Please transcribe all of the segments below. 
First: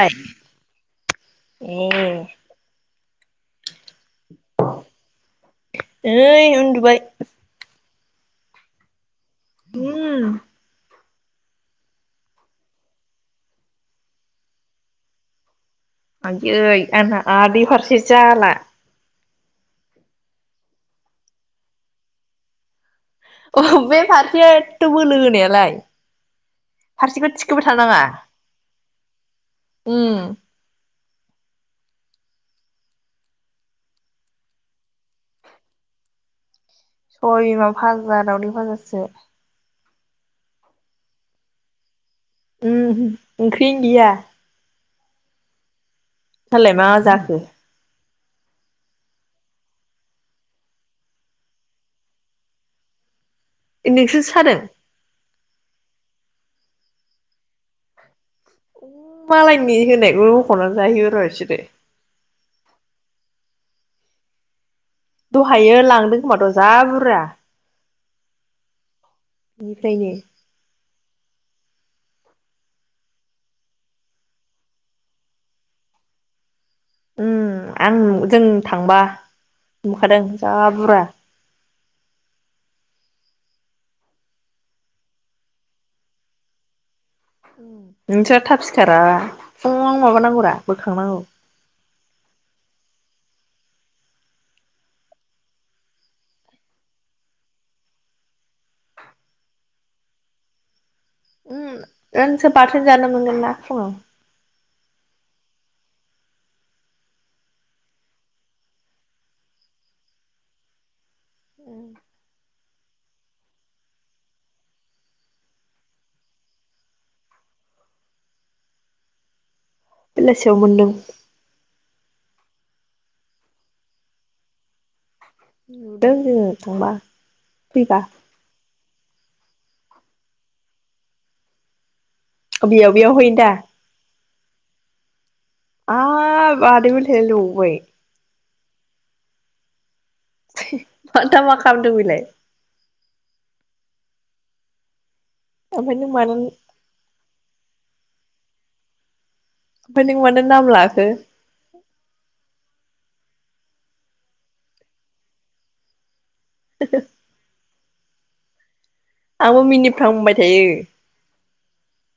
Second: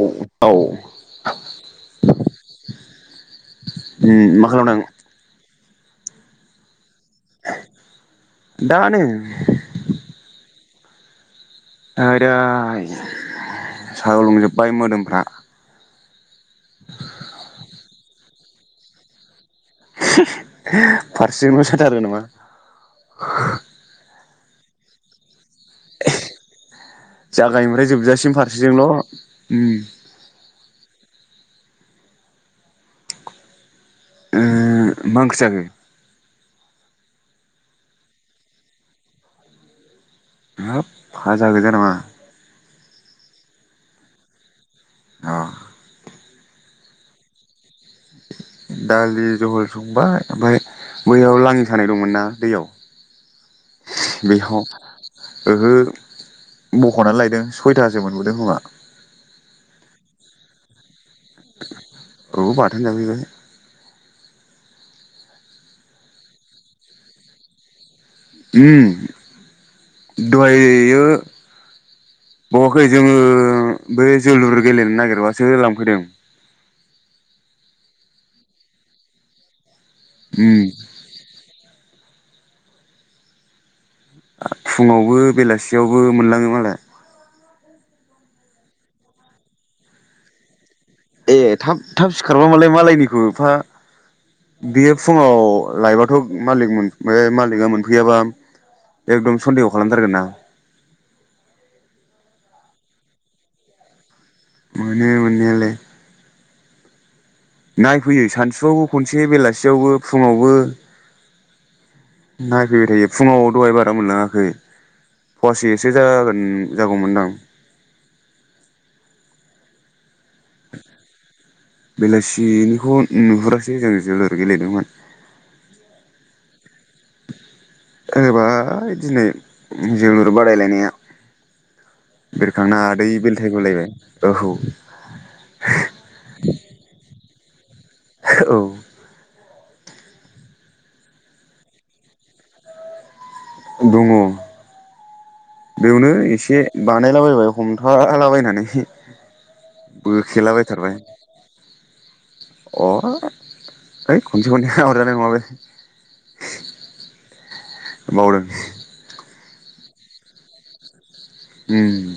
ए औ ओइ उम मा खालामदों नै उन्दुबाय दानो उम आयदै सागुलुंजोब्बाय मोदोमफ्रा आयदै आंना आदै फारसे जाला फारसेजोंल साथारो नामा अ बेे फार से एथ' बोलो होनायालाय फारसेखौ थिखोबाय जागायनिफ्राय थानाङा जोबजासिम फारसेजोंल' उम उम उम मा ओंख्रि जाखो सबाय बिमा भाजा दाउदै भाजासो हाब भाजा गोजाया नामा उम ओंख्रि गैया अह नोंसालाय मा जाखो दालि जहल संबाय ओमफ्राय बैयाव लाङि सानाय दंमोन ना दैयाव ए नोंसो बेयाव सादों ओहो बख'नानै लायदों सयथासो मोन उ मालायनि होनायखौ बख'ना जाहैयो औ सिदे औ बाथोन जाफैबाय दहायो लांदों खोमाथ जाबुरजा उम दहायो बावाखै जोंङो बे जोलुर गेलेनो नागिरबासो लांफैदों उम आं जों थांबा नुखादां जा बुरा फुंङावबो बेलासियावबो मोनलाङो मालाय उम नोंस्रा थाब सिखाराना फुंङावनो माबानांगौरा बोखांनांगौ ए थाब थाब सिखारबा मालाय मालायनिखौ एफा बेयो फुङाव लायबाथ मालिक मोन बे मालिकआ मोनफैयाबा एकदम सनन्देह खालामथारगोन ना उम नोंसो बाथोन जानो मोनगोन ना फुंङाव मोनो मोननायालाय। नायफैयो सानसुआवबो खनसे बेलासियावबो फुंङावबो। उम नायफैबाय थायो फुंङाव दहाय बारा मोनलाङाखै फुवासेसो जागोन जागौमोनदां। बेलासियाव मोनदों। बेनिखौ नुहुरासै जों जोलुर गेलेदोंमोन। नुदों जोङो। [unintelligible] फैबा। ओरैबाय दिनै जोलुर बादायलायनाया बिरखांना बेयाव आदै बेयाव हैनो दा बेलथायगुलायबाय। ओहो औ गय [unintelligible] औ [unintelligible] दा मा खामलामदों बिलाय। दङ। ओमफ्राय बेवनो नों मानो एसे बानायलाबायबाय। हमथालाबायनानै। ओमफ्राय नों मानो नाम बोखेलाबायथारबाय लाखो। अ है खनसे खनैखो अरजानाय नङा बे [inaudible] बावदों। आंबो मिनिफ्लांबाय थायो। उम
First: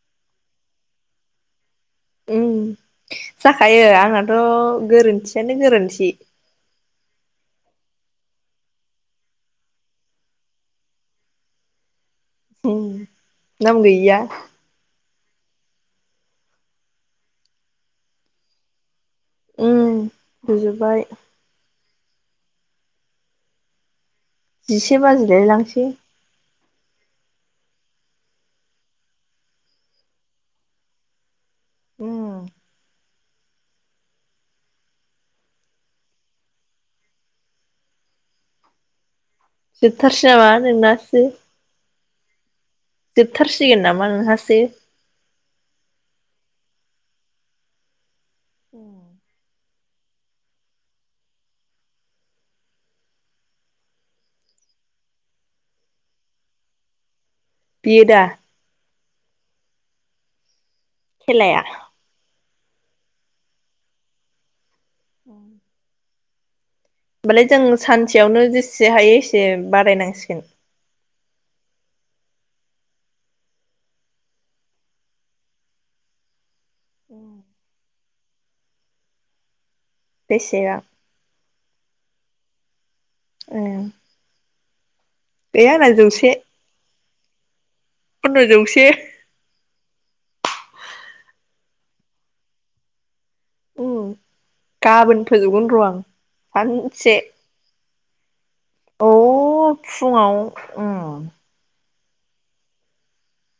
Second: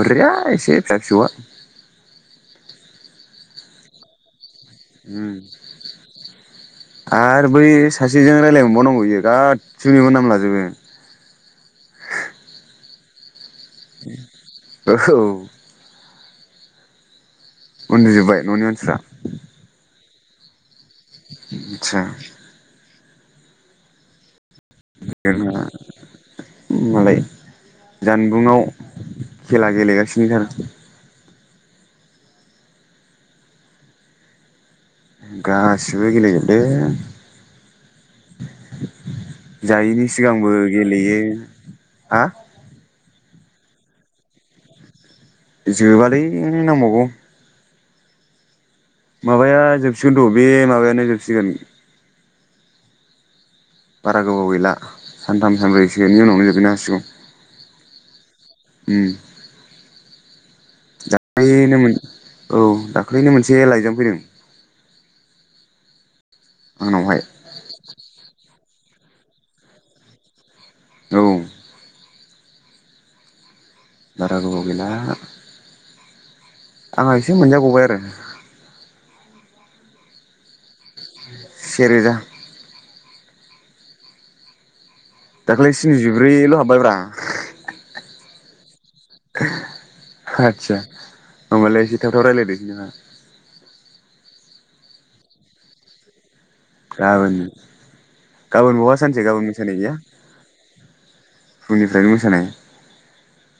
अरजाया एसे फिसा फिसौआ। उम जाखायो आंनाथ' उम गोरोन्थियानो गोरोन्थि आरो बै सासेजों रायलाय मोनबावनांगौ इयो गासैनिबो नाम लाजोबो। उम नाम गैयिया ओह औ। [inaudible] उन्दुजोबबाय न'नि मानसिफ्रा। गुजोबबाय। आतसा जिसे बाजिलाय लांसै। ओम मालाय जानबुङाव खेला गेलेगासिनो [unintelligible] उम गासिबो गेलेजोबदों जायैनि जोबथारसै नामा सिगांबो गेलेयो। नोंनासो हा जोबथारसिगोन नामा नोंहासो। जोबालै नांबावगौ। उम माबाया जो सिगोन र' बे माबायानो जोबसिगोन बारा गोबाव गैला सानथाम सानब्रैसोनि उनावनो जोबैनो हासिगौ। बियो दा? उम खेलाया [unintelligible] मोन औ दाख्लैनो मोनसे लाइजाम फैदों। अ आंनावहाय होमबालाय जों सानसेयावनो जेस से हायो एसे बादायनांसिगोन। औ बारा गोबाव गैला आंहा उम एसे मोनजाबावबाय आरो बेसेआ? से रोजा। ए दाख्लै स्निजिब्रैल' हाबबायब्रा। कन्द' जौसे। आदसा होमबालाय एसे थाब थाब रायलायदोसै नोंहा। उम गाबोन फोजोबगोन र' आं। सानसे। गाबोन गाबोन बहा औ सानसे गाबोन मोसानाय गैया फुङाव उम। [unintelligible] मोसानाय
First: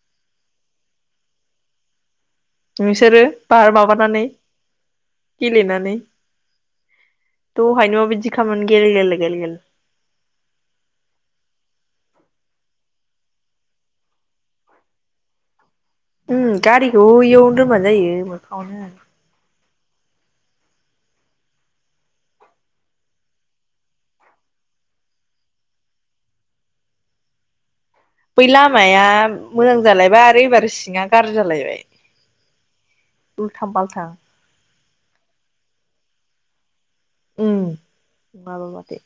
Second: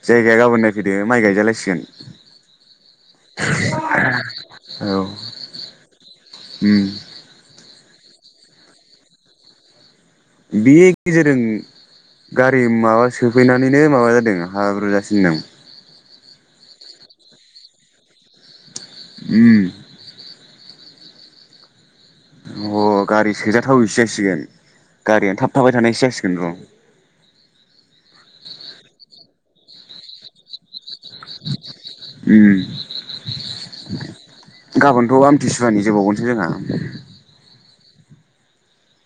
जायगाया गाबोन नायफैदो माइ गायजालायसिगोन। नोंसोरो बार माबानानै औ गेलेनानै उम दहायनो बिदिखामोन गेल गेल गेल गेल। बे गेजेरजों गारि माबा सोफैनानैनो माबा जादों हाब्रु जासिनदों। उम गारिखौ इयावनो दोनबानो जायो मोखाङावनो। उम अ गारि सोजाथावैसो जासिगोन गारियानो थाब थाबाय थानायसो जासिगोन र'। बै लामाया मोजां जालायबा आरो एबार सिङा गाज्रि जालायबाय उम उल्थां बाल्थां। गाबोनथ' आमथिसुवानि होबावगोनसो जोंहा। ओम माबा बादि।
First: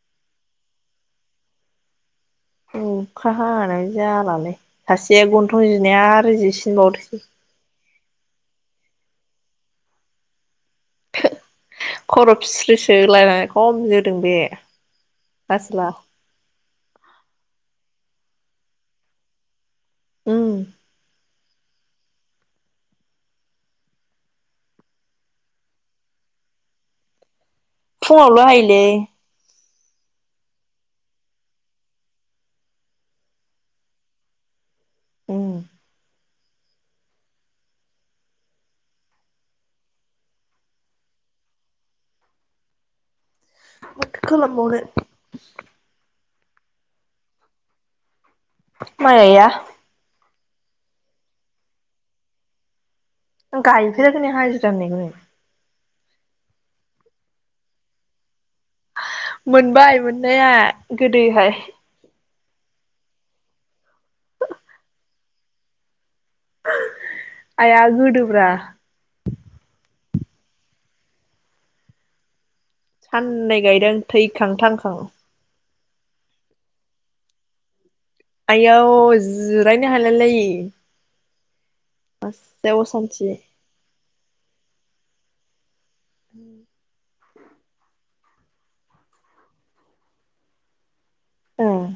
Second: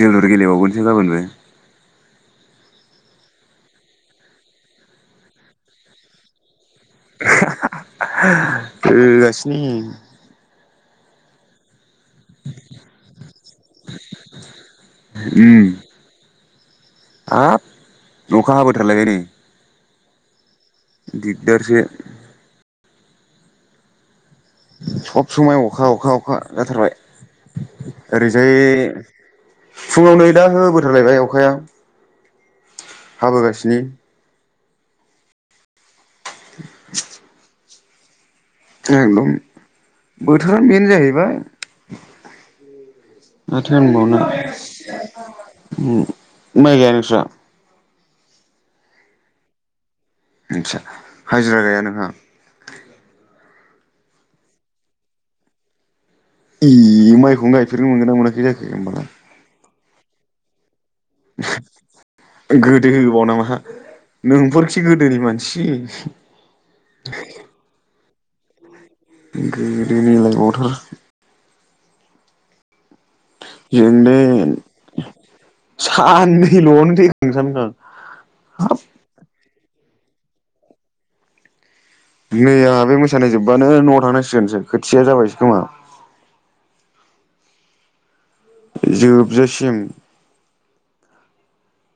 जोलुर गेलेबावगोनसो गाबोन बो। अखा हानानै जालालै सासेया गन्थं जिनाया आरो जिसि [unintelligible] [unintelligible] [unintelligible] खर' फिस्रोसो लायनानै खम जोदों बे उम आसोला। हाब अखा हाबोथारलायबाय नै‌ ओम दिगदारसो सब समाय अखा अखा अखा जाथारबाय फुङावल' ओरैजाय हायोलै फुङाव नै दा होबोथारलायबाय अखाया हाबोगासिनो ओं [unintelligible] एकदम बोथोरानो बेनो जाहैबाय माथो होनबावनो ओम माइ गाइया नोस्रा माइ गाइया बिदिसो हाजिरा गाइया नोंहा गाइफेरा हाजिरा होननायखौनो इ माइखौनो गाइफेरनो मोनगोन ना मोनाखै जाखो होनबा मोनबाय मोननाया गोदोहाय [unintelligible] गोदो होनबावो नामा नोंफोरखि गोदोनि मानसि आया गोदो ब्रा गोदोनि होनलाय बावथार साननै गायदों जोंलै थैखां थांखां साननैलआवनो थैखां थांखां आइयौ जिरायनो हालायलायि नै आंहा बे मोसानाय जोब्बानो नआव थांनांसिगोनसो खोथिया जाबायसो खोमा [unintelligible] जोबजासिम ओं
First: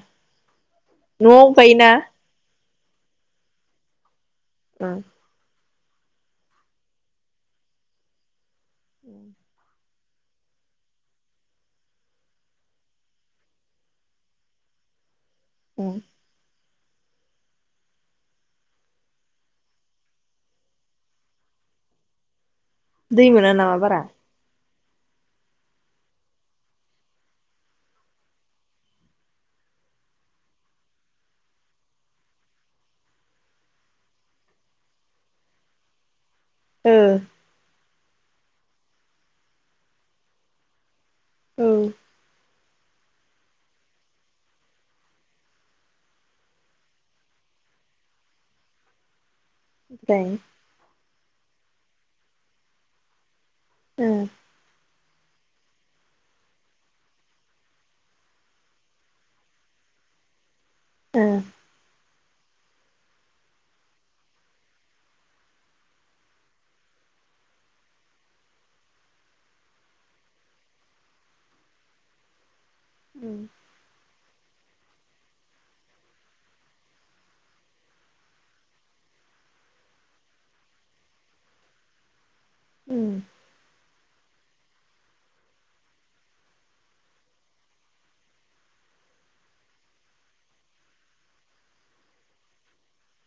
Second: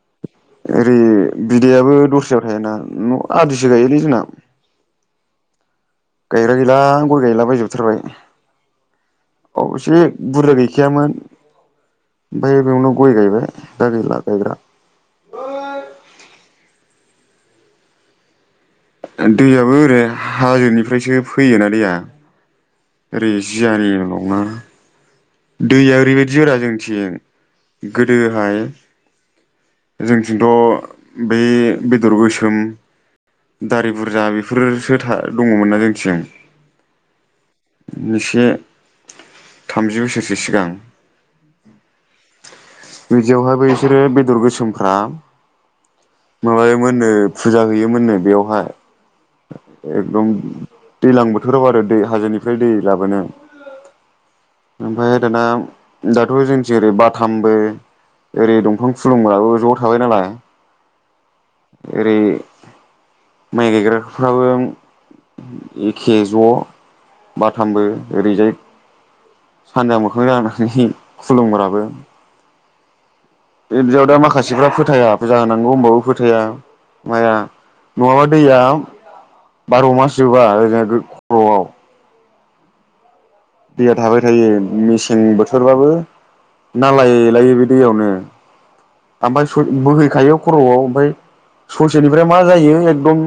ओरै न'आव बायोना बिदैयाबो दस्रायाव थायोना न आदिसो गायोलै जोंना [inaudible] गायग्रा गैला आं गय गायलाबायजोब थारबाय। अभिशेक बुरजा गैखायामोन ओमफाय बेयावनो गय गायबाय दा गैला गायग्रा ओं दैयाबो ओरै हाजोनिफ्रायसो फैयोना दैया दै ओरै मोना नामा बारा जियानिलङा दैया ओरैबायदि जोरा जोंथिं गोदोहाय जोंथिंथ' बे बेदर गोसोम दारि बुरजा बेफोरसो था दङमोन ना जोंथिं ओ नसे थामजि बोसोरसो सिगां औ। बिदियावहाय बैसोरो बेदर गोसोमफ्रा माबायोमोननो फुजा हैयोमोननो बेयावहाय एगदम ओमफ्राय दैलां बोथोराव आरो दै हाजोनिफ्राय दै लाबोनो ओम ओमफाय दाना दाथ जोंथि ओरै बाथामबो ओरै दंफां खुलुंबाबो ज थाबाय नालाय ओ ओरै माइ गायग्रा फ्राबो एखे ज बाथामबो ओरैजाय सानजा मोखांजानानै खुलुमग्राबो उम [unintelligible] माखासेफ्रा फोथाया फुजा होनांगौ होनोमबाबो फोथाया माया नङाबा दैया बार मास जोबा ओरैजा खरआव उम दैया थाबाय थायो मेसें बोथोरबाबो नालायलायो बे दैयावनो ओमफाय सय बोहैखायो खरआव ओमफाय ससेनिफाय मा जायो एकदम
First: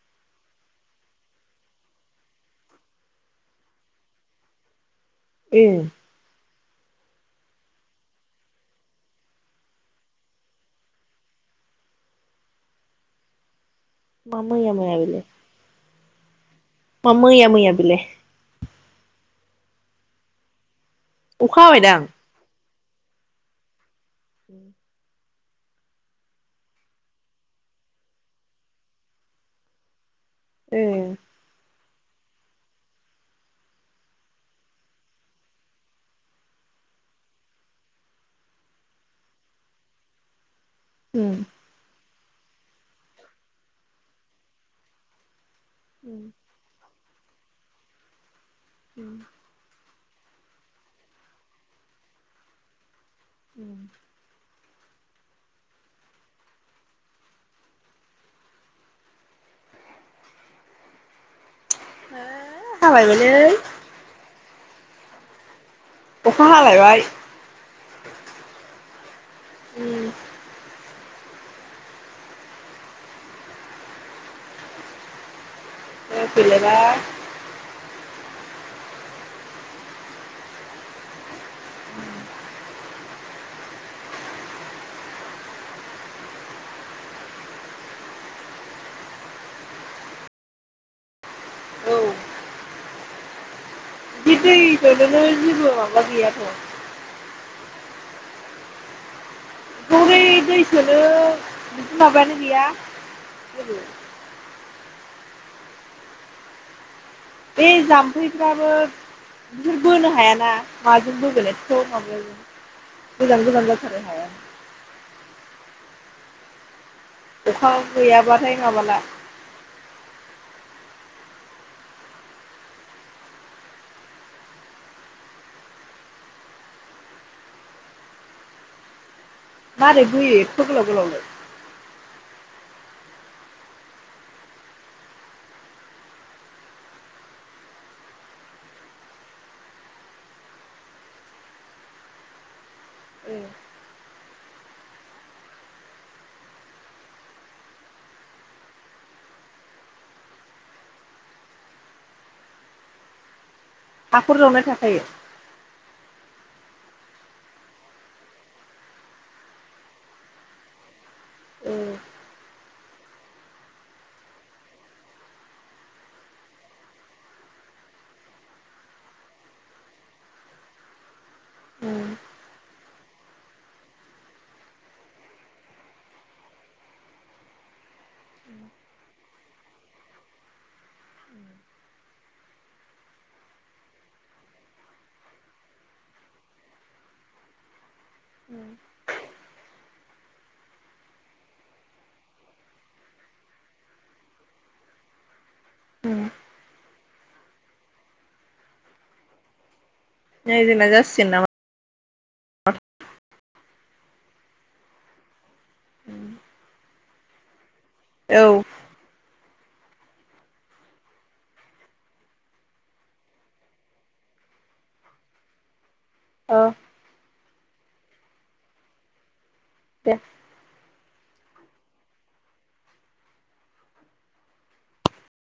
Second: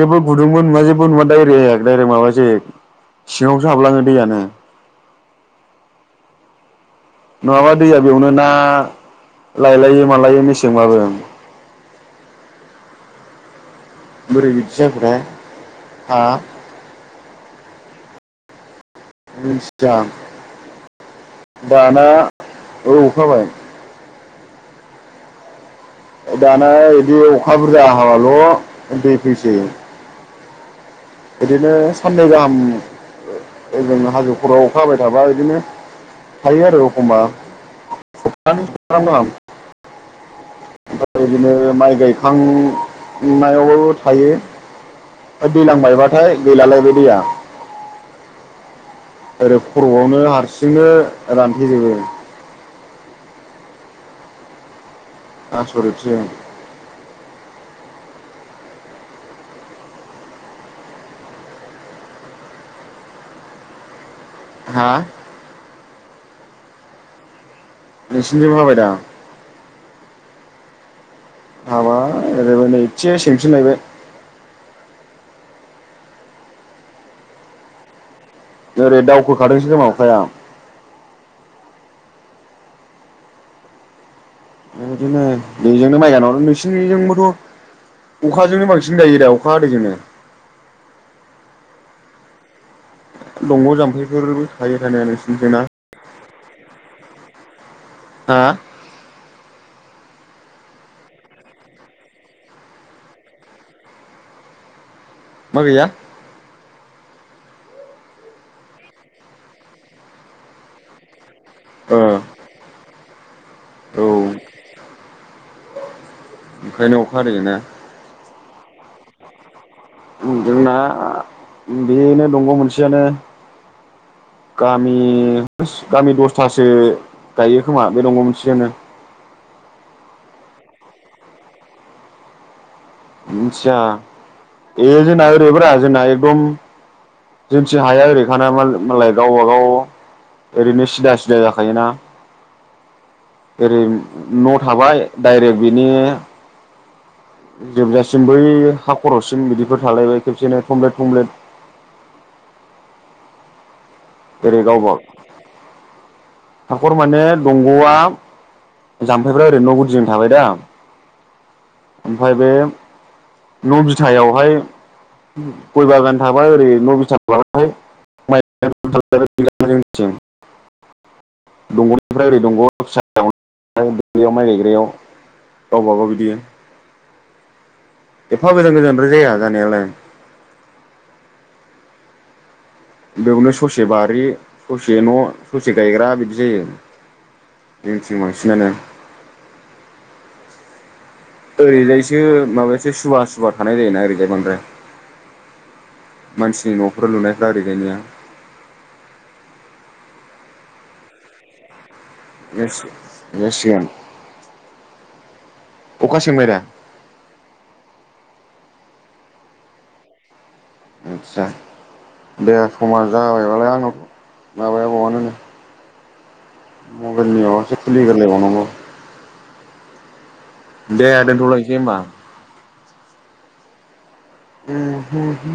जेबो गुदुंबो नुवा जेबो नुवा दायरेग दायरेग माबाजायो सिङावसो हाबलाङो दैयानो ए नङाबा दैया बेयावनो ना लायलायो मालायो मेसेंबाबो मा बोरै मैया मैया बिदिजाखोथाय बेलाय हा मा मैया मैयाबिलाय निसाम अखा हाबायदां औ अखाहाबाय उम दाना बिदि अखा बुरजा हाबाल दै फैसै। ए बिदिनो साननै गाहाम ओ जों हाजो खराव अखा हाबाय थाबा बिदिनो थायो आरो एखमबा सबथानै सबथाथाम गाहाम ओमफ्राय उम बिदिनो माइ गाय आं नायावबाबो थायो दैलां बायबाथाय गैला लाय दैया उम ओरै खरआवनो हारसिंनो रानफैजोबो उम आसरिदसो हो हाबायलै हा अखा हालायबाय नोंसिनिथिंबो हाबायदां उम हाबाय ओरैबोनै इथिंजाय सेंफिनलायबाय फैलायबाय ओरै दावखोखादोंसो अखाया [unintelligible] बेबायदिनो बेजोंनो माइ गायनांगौ नोंसिनिजोंबोथ अखाजोंनो बांसिन जायो दा अखा दैैजोंनो औ दंङ जाम्फै [unintelligible] [unintelligible] हा हरै दै सोनो बिदि माबायानो गैया जेबो मागैया बे जाम्फैफ्राबो बिसोर बोनो हायाना माजों बोगोनो औ ओ माबायो गोजान गोजान जाथारानो औ हाया [unintelligible] ओंखायनो अखा हादैजोंना थाय माबाला जोंना बेनो दंग मोनसेयानो गामि गामि दसथासो गायो खोमा बे दंग मोनसेजोंनो मारै बोयो एथ गोलाव गोलाव लाय मिथिया ए जोंना ओरैब्रा जोंना एकदम जोंथिं हाया ओरैखाना मालाय गावबाागाव ओरैनो सिदा सिदा जाखायोना ओ ओरै न थाबाय डाइरेक्ट बिनि जोबजासिम बै हा खरसिम बिदिफोर थालायबाय खेबसेनो थमब्लेट थमब्लेट हाखर जावनाय ओरै गावबा थाखायो हाखर माने दंगआ जामफैफ्रा ओरैनो नगुदिजों थाबाय दा ओ ओमफ्राय बे न बिथथायावहाय गय बागान थाबाय ओरै न बिथा खालामाय माइ जोंनिथिं उम दंगनिफ्राय ओरै दंगआव फिसा दुबलियाव माइ गायग्रायाव गावबागाव बिदि एफा गोजान गोजानद जाया जानायालाय बेवनो ससे बारि ससे न ससे गायग्रा बिदि जायो बेंथिं उम बांसिनानो ओरैजायसो माबासो सुबवा सुबा थानाय जायोना ओरैजाय बांद्राय उम मानसिनि नफोराव लुनायफ्रा ओरैजाय निया नै जोंना जासिनामा जासिगोन [unintelligible] अखा सेंबाय दा औ आदसा दे समा जाबायबालाय आंनाव [unintelligible] औ मबेलनि [unintelligible] [unintelligible] दे दे दोनथ लायनिसै ओमबा [inaudible]